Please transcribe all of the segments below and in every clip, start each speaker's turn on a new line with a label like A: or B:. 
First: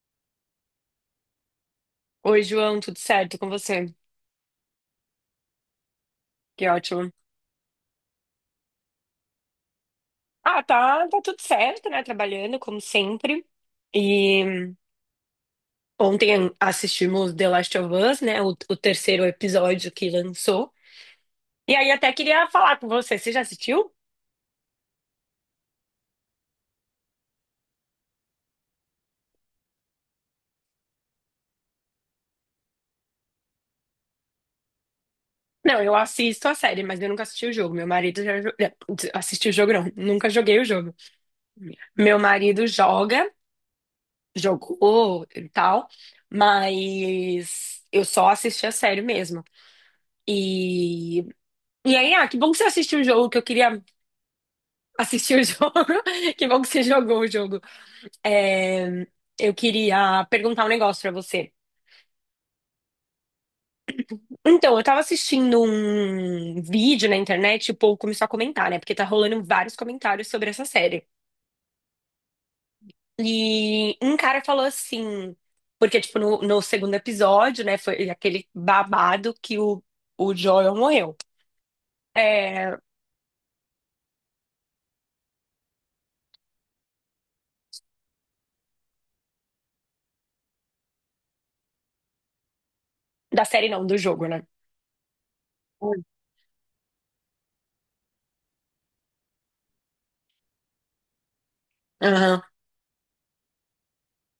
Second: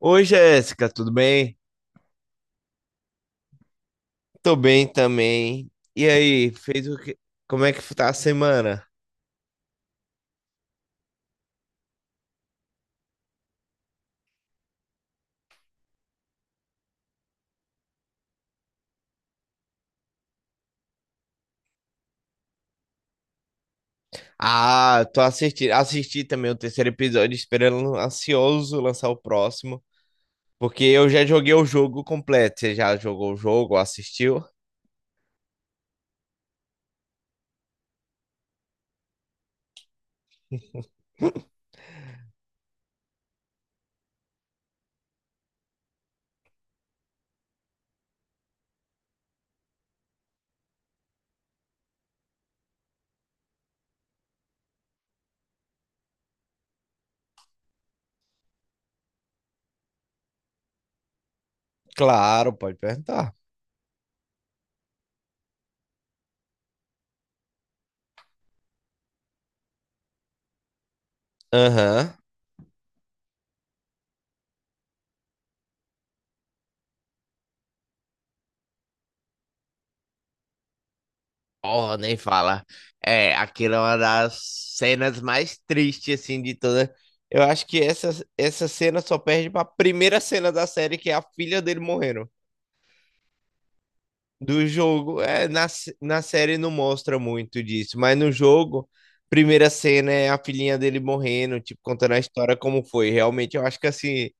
A: Oi, Jéssica, tudo bem?
B: Oi, João, tudo certo com você?
A: Tô bem também. E aí,
B: Que
A: fez o
B: ótimo.
A: que? Como é que tá a semana?
B: Ah, tá, tá tudo certo, né? Trabalhando como sempre. E ontem assistimos The Last of Us, né? O terceiro episódio que lançou. E aí até queria falar com você. Você já assistiu?
A: Ah, tô assistindo, assisti também o terceiro episódio, esperando ansioso lançar o próximo, porque eu já joguei o jogo completo. Você já jogou o jogo, assistiu?
B: Não, eu assisto a série, mas eu nunca assisti o jogo. Meu marido assistiu o jogo, não. Nunca joguei o jogo. Meu marido joga, jogou e tal, mas eu só assisti a série mesmo. E E aí, ah, que bom que você assistiu o jogo, que eu queria assistir o jogo. Que bom que você jogou o jogo. É, eu queria perguntar um negócio pra você.
A: Claro, pode perguntar.
B: Então, eu tava assistindo um vídeo na internet e o povo começou a comentar, né? Porque tá rolando vários comentários sobre essa série.
A: Aham.
B: E um cara falou assim, porque, tipo, no segundo episódio, né, foi aquele babado que o Joel morreu.
A: Oh, nem fala.
B: É,
A: É, aquilo é uma das cenas mais tristes, assim, de toda. Eu acho que essa cena só perde pra primeira cena da série, que é a filha dele morrendo.
B: da série não, do jogo, né?
A: Do jogo. É, na, s-
B: Hum.
A: na série não mostra muito disso, mas no jogo, primeira cena é a filhinha dele morrendo, tipo, contando a
B: Aham,
A: história como foi. Realmente, eu acho que assim,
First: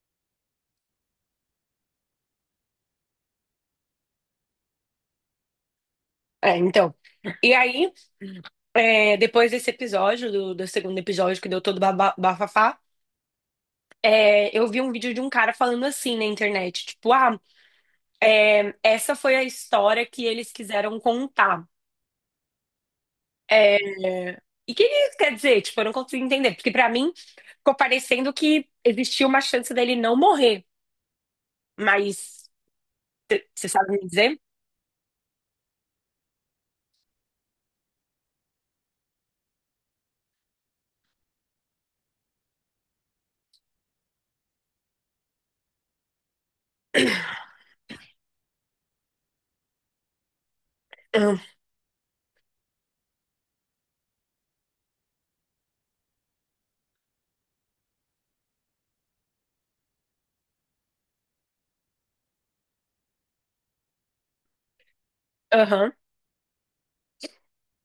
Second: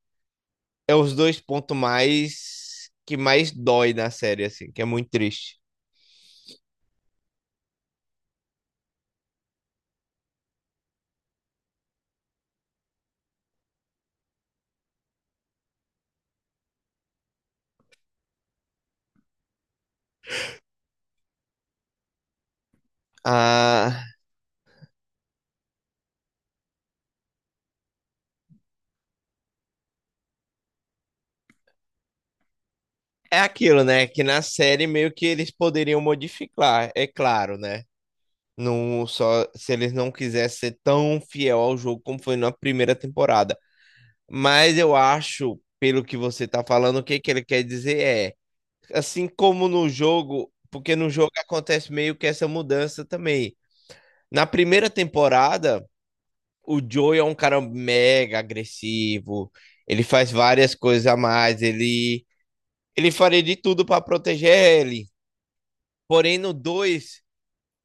A: é os dois pontos mais que mais dói na série, assim, que é muito triste.
B: é, então. E aí. É, depois desse episódio, do segundo episódio que deu todo bafafá, é, eu vi um vídeo de um cara falando assim na internet, tipo, ah, é, essa foi a história que eles quiseram contar. É,
A: Ah,
B: e o que isso quer dizer? Tipo, eu não consigo entender, porque pra mim ficou parecendo que existia uma chance dele não morrer, mas
A: é
B: você
A: aquilo,
B: sabe me
A: né? Que
B: dizer?
A: na série meio que eles poderiam modificar, é claro, né? Não só se eles não quisessem ser tão fiel ao jogo como foi na primeira temporada. Mas eu acho, pelo que você tá falando, o que que ele quer dizer é, assim como no jogo, porque no jogo acontece meio que essa mudança também. Na primeira temporada, o Joey é um cara mega agressivo, ele faz várias coisas a mais, ele faria de tudo para proteger ele.
B: Aham,
A: Porém, no 2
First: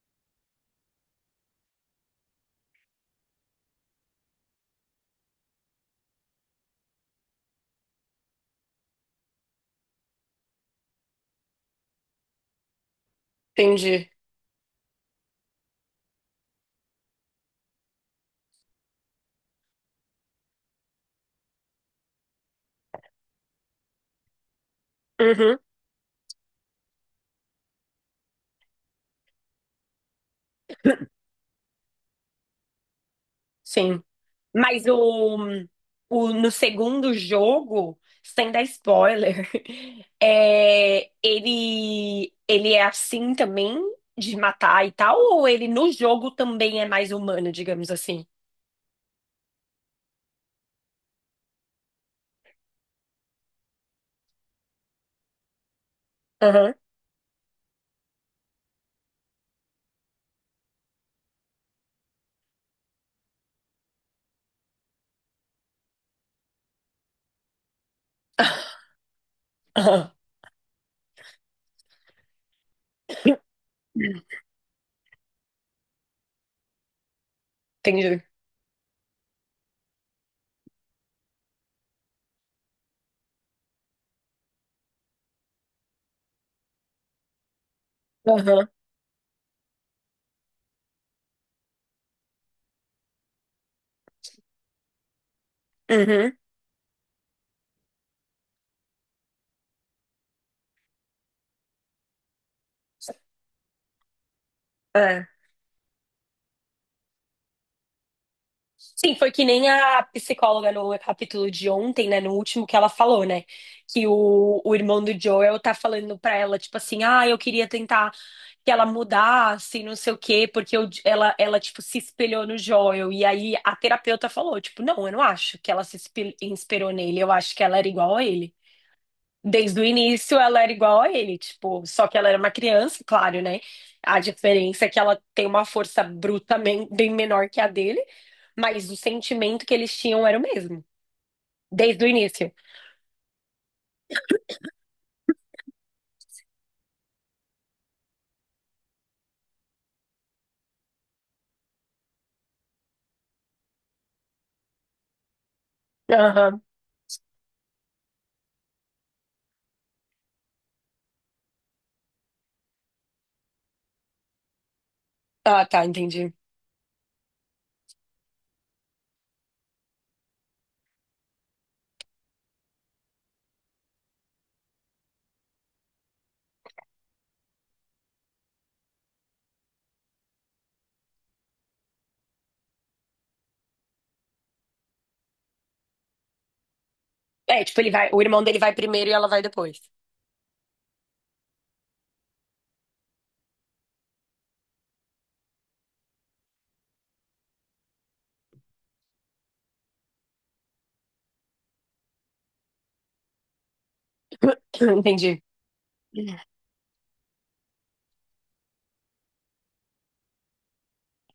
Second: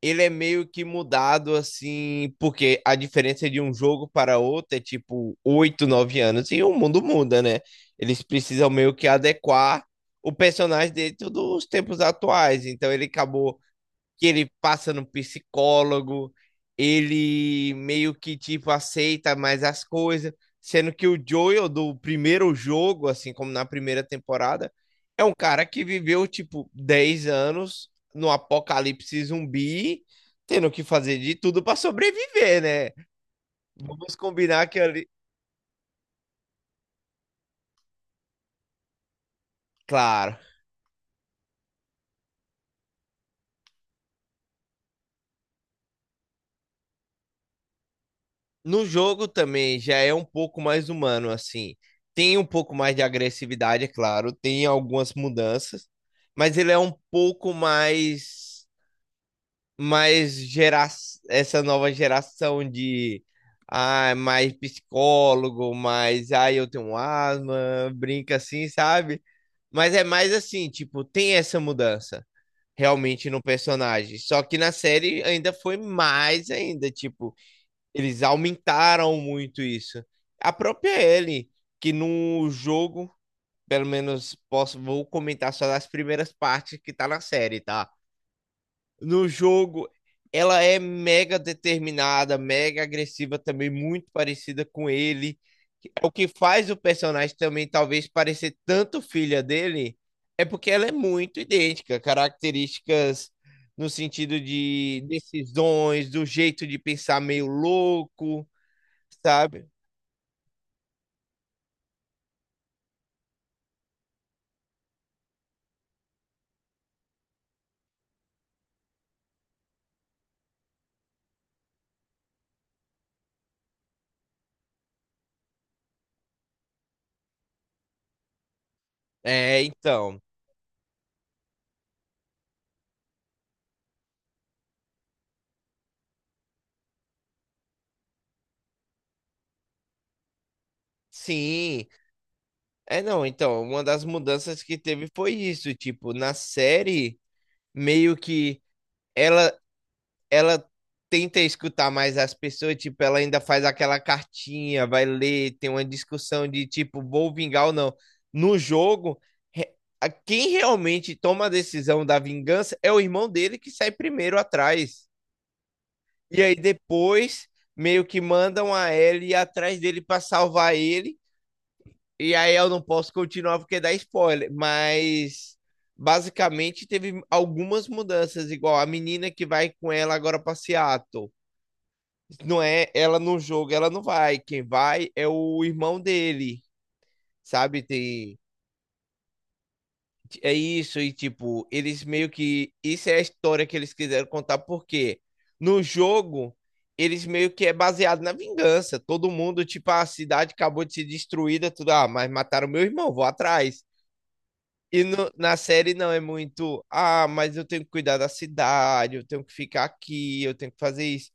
A: ele é meio que mudado assim, porque a diferença de um jogo para outro é tipo 8 9 anos e o mundo muda, né? Eles precisam meio que adequar o personagem dentro dos tempos atuais. Então ele acabou
B: entendi.
A: que ele passa no psicólogo, ele meio que tipo aceita mais as coisas, sendo que o Joel do primeiro jogo, assim como na primeira temporada, é um
B: Uhum,
A: cara que viveu tipo 10 anos no apocalipse zumbi, tendo que fazer de tudo para sobreviver, né?
B: sim.
A: Vamos combinar que
B: Mas
A: ali,
B: no segundo jogo, sem dar spoiler,
A: claro.
B: é, ele é assim também, de matar e tal, ou ele no jogo também é mais humano, digamos assim?
A: No jogo também já é um pouco mais humano, assim. Tem um pouco mais de agressividade, é claro, tem algumas mudanças, mas ele
B: Aham.
A: é um pouco mais gera essa nova geração de ah, mais psicólogo, mais ah, eu tenho asma, brinca assim, sabe? Mas é
B: Aham.
A: mais assim, tipo, tem essa mudança realmente no personagem. Só que na série ainda foi mais ainda, tipo, eles
B: Entendi.
A: aumentaram muito isso. A própria Ellie, que no jogo, pelo menos posso, vou comentar só das primeiras partes que tá na série, tá?
B: Aham.
A: No jogo, ela é mega determinada, mega agressiva também, muito parecida com ele. É o que
B: Uhum.
A: faz o personagem também talvez parecer tanto filha dele, é porque ela é muito idêntica, características no sentido de
B: É.
A: decisões, do jeito de pensar meio louco,
B: Sim, foi que
A: sabe?
B: nem a psicóloga no capítulo de ontem, né? No último que ela falou, né? Que o irmão do Joel tá falando pra ela, tipo assim, ah, eu queria tentar que ela mudasse, não sei o quê, porque tipo, se espelhou no Joel. E aí a terapeuta falou, tipo, não, eu não acho que ela se espe- inspirou nele, eu acho que ela era igual a ele.
A: É,
B: Desde o
A: então,
B: início ela era igual a ele, tipo, só que ela era uma criança, claro, né? A diferença é que ela tem uma força bem menor que a dele, mas o sentimento que eles tinham era o mesmo,
A: sim.
B: desde o início.
A: É, não, então, uma das mudanças que teve foi isso, tipo, na série, meio que ela ela tenta escutar mais as pessoas, tipo, ela ainda faz aquela cartinha, vai ler, tem uma discussão
B: Aham.
A: de tipo, vou vingar ou não. No jogo, re- quem realmente toma a decisão da vingança é o irmão dele que sai primeiro atrás.
B: Ah, tá, entendi.
A: E aí depois meio que mandam a Ellie atrás dele para salvar ele. E aí eu não posso continuar porque dá spoiler, mas basicamente teve algumas mudanças, igual a menina que vai com ela agora pra Seattle. Não é ela no jogo, ela não vai. Quem vai é o irmão dele,
B: É, tipo,
A: sabe?
B: ele vai, o
A: Tem
B: irmão dele vai primeiro e ela vai depois.
A: é isso e tipo, eles meio que isso é a história que eles quiseram contar porque no jogo eles meio que é baseado na vingança. Todo mundo, tipo, "Ah, a cidade acabou de ser destruída, tudo, ah, mas mataram meu irmão, vou atrás. E no-
B: Entendi.
A: na série não é muito, ah, mas eu tenho que cuidar da cidade, eu tenho que ficar aqui, eu tenho que fazer isso,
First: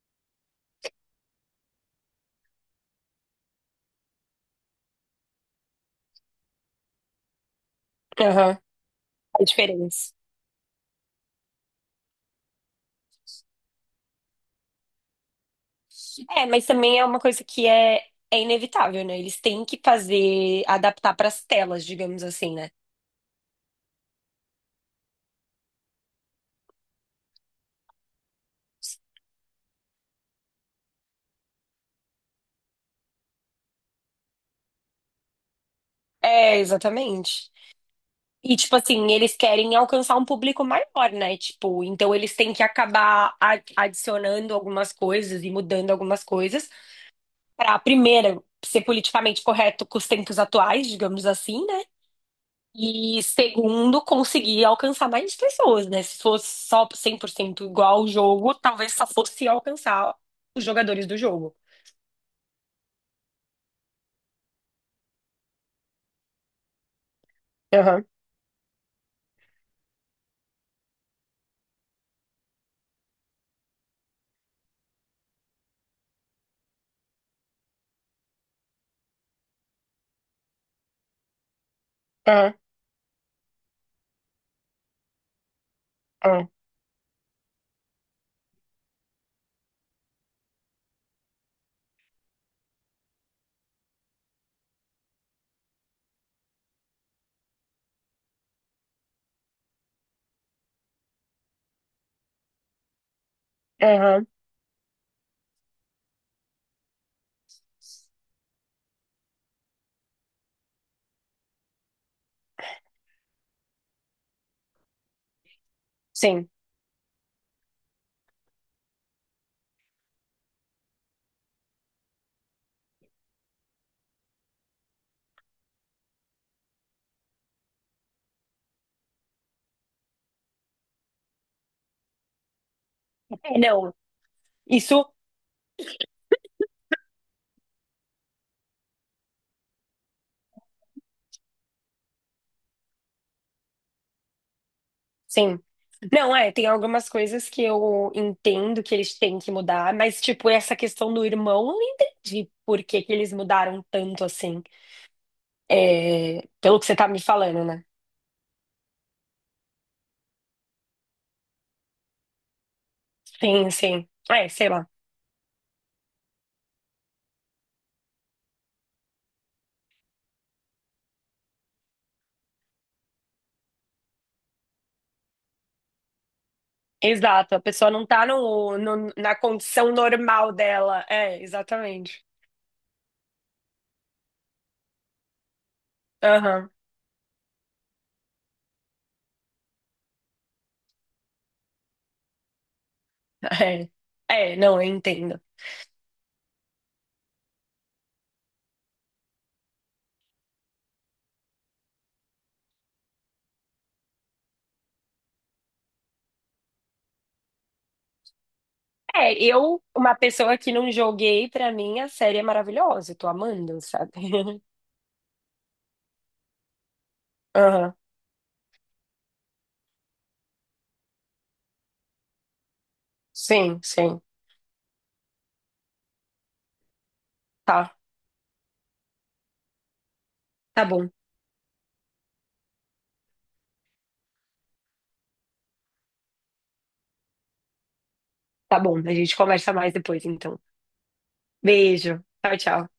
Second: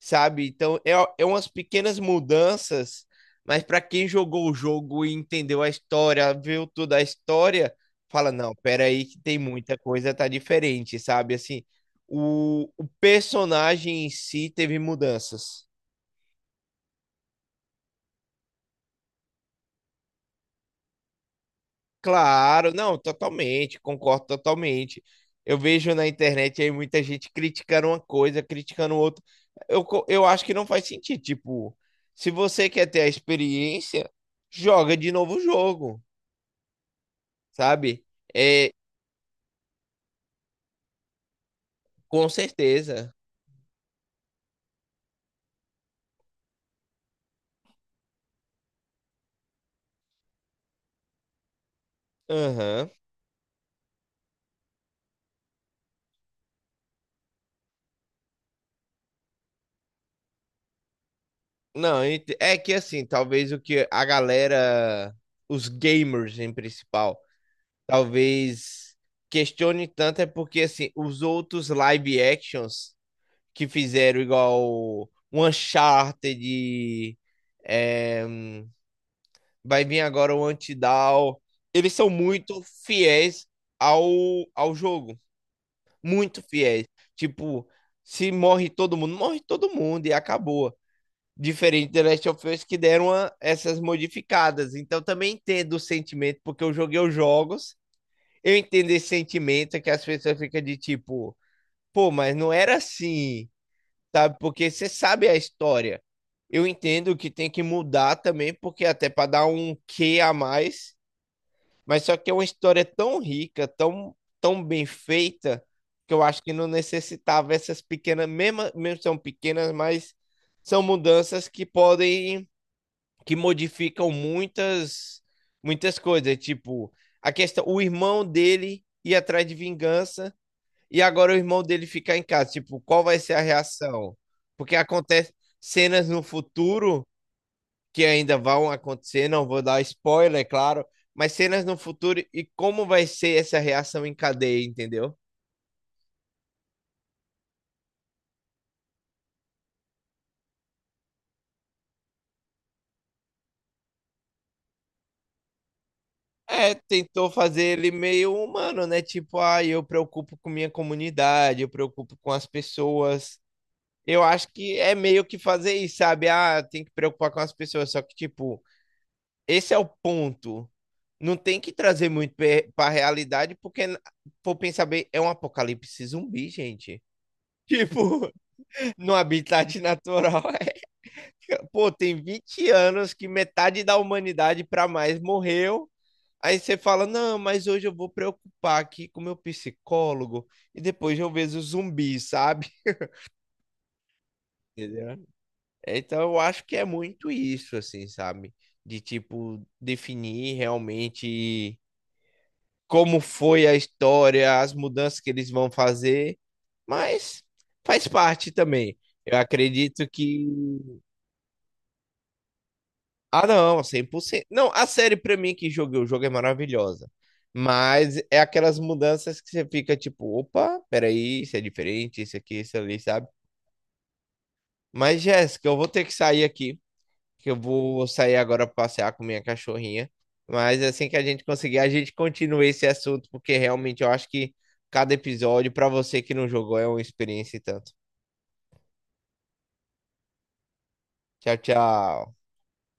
A: sabe? Então é umas pequenas mudanças, mas para quem jogou o jogo e entendeu a história, viu toda a história, fala, não,
B: Aham.
A: peraí que tem
B: A
A: muita coisa,
B: diferença.
A: tá diferente, sabe? Assim, o personagem em si teve mudanças.
B: É, mas também é uma coisa que é, é inevitável, né? Eles têm que fazer, adaptar para as telas, digamos assim, né?
A: Claro, não, totalmente, concordo totalmente. Eu vejo na internet aí muita gente criticando uma coisa, criticando outra. Eu acho que não faz sentido. Tipo, se você quer ter a experiência, joga de novo o jogo,
B: É, exatamente.
A: sabe?
B: E,
A: É,
B: tipo assim, eles querem alcançar um público maior, né? Tipo, então
A: com
B: eles têm que
A: certeza.
B: adicionando algumas coisas e mudando algumas coisas para, primeiro, ser politicamente correto com os tempos atuais, digamos assim, né?
A: Aham.
B: E, segundo, conseguir alcançar mais pessoas, né? Se fosse só 100% igual ao jogo, talvez só fosse alcançar os jogadores do jogo.
A: Não, é que assim, talvez o que a galera, os gamers em principal,
B: Aham,
A: talvez questione tanto é porque assim, os outros live actions. Que fizeram igual o Uncharted, é, vai vir agora o Antidown. Eles são
B: aham,
A: muito fiéis ao, ao jogo. Muito
B: aham,
A: fiéis. Tipo, se morre todo mundo, morre todo mundo e acabou. Diferente do Last of Us que deram essas modificadas. Então também entendo o sentimento, porque eu joguei os jogos. Eu entendo esse sentimento que as pessoas ficam de tipo, pô, mas não era assim.
B: aham.
A: Sabe? Porque você sabe a história. Eu entendo que tem que mudar também, porque até para dar um quê a mais, mas só que é uma história tão rica, tão, tão bem feita, que eu acho
B: Sim.
A: que não necessitava essas pequenas, mesmo, mesmo são pequenas, mas são mudanças que podem, que modificam muitas, muitas coisas. Tipo, a questão, o irmão dele ir atrás de vingança e agora o irmão dele ficar em casa. Tipo, qual vai ser a
B: É, não.
A: reação? Porque
B: Isso.
A: acontece cenas no futuro que ainda vão acontecer, não vou dar spoiler, é claro, mas cenas no futuro e como vai ser essa reação em cadeia, entendeu?
B: Sim. Não, é, tem algumas coisas que eu entendo que eles têm que mudar, mas, tipo, essa questão do irmão, eu não entendi por que que eles mudaram tanto assim. É,
A: É,
B: pelo que você tá me
A: tentou fazer
B: falando, né?
A: ele meio humano, né? Tipo, ah, eu preocupo com minha comunidade, eu preocupo com as pessoas.
B: Sim, sim.
A: Eu acho
B: É, sei
A: que
B: lá.
A: é meio que fazer isso, sabe? Ah, tem que preocupar com as pessoas, só que, tipo, esse é o ponto não tem que trazer muito para realidade, porque, por pensar bem, é um apocalipse zumbi, gente.
B: Exato, a pessoa não tá
A: Tipo, no
B: na
A: habitat
B: condição
A: natural,
B: normal
A: é.
B: dela. É,
A: Pô, tem
B: exatamente.
A: 20 anos que metade da humanidade para mais morreu. Aí
B: Aham,
A: você fala: não, mas hoje eu vou preocupar aqui com meu psicólogo e depois eu vejo o zumbi, sabe?
B: é. É, não, eu
A: Entendeu?
B: entendo.
A: Então eu acho que é muito isso, assim, sabe? De tipo, definir realmente como foi a história, as mudanças que eles vão fazer, mas faz parte também.
B: É,
A: Eu
B: eu,
A: acredito
B: uma
A: que.
B: pessoa que não joguei, pra mim a série é maravilhosa, eu tô
A: Ah,
B: amando,
A: não, cem
B: sabe?
A: por cento, Não, a série pra mim que joguei o jogo é maravilhosa.
B: Aham,
A: Mas é aquelas mudanças que você fica tipo, opa, peraí, isso é diferente, isso aqui, isso ali, sabe?
B: sim, sim.
A: Mas, Jéssica, eu vou ter que sair aqui. Que eu
B: Tá.
A: vou sair agora para passear com minha cachorrinha. Mas
B: Tá bom,
A: assim que a gente conseguir, a gente continua esse assunto, porque realmente eu acho que cada episódio, para você que não jogou, é uma experiência e tanto.
B: tá bom. A gente conversa mais depois, então.
A: Tchau,
B: Beijo.
A: tchau.
B: Tchau, tchau.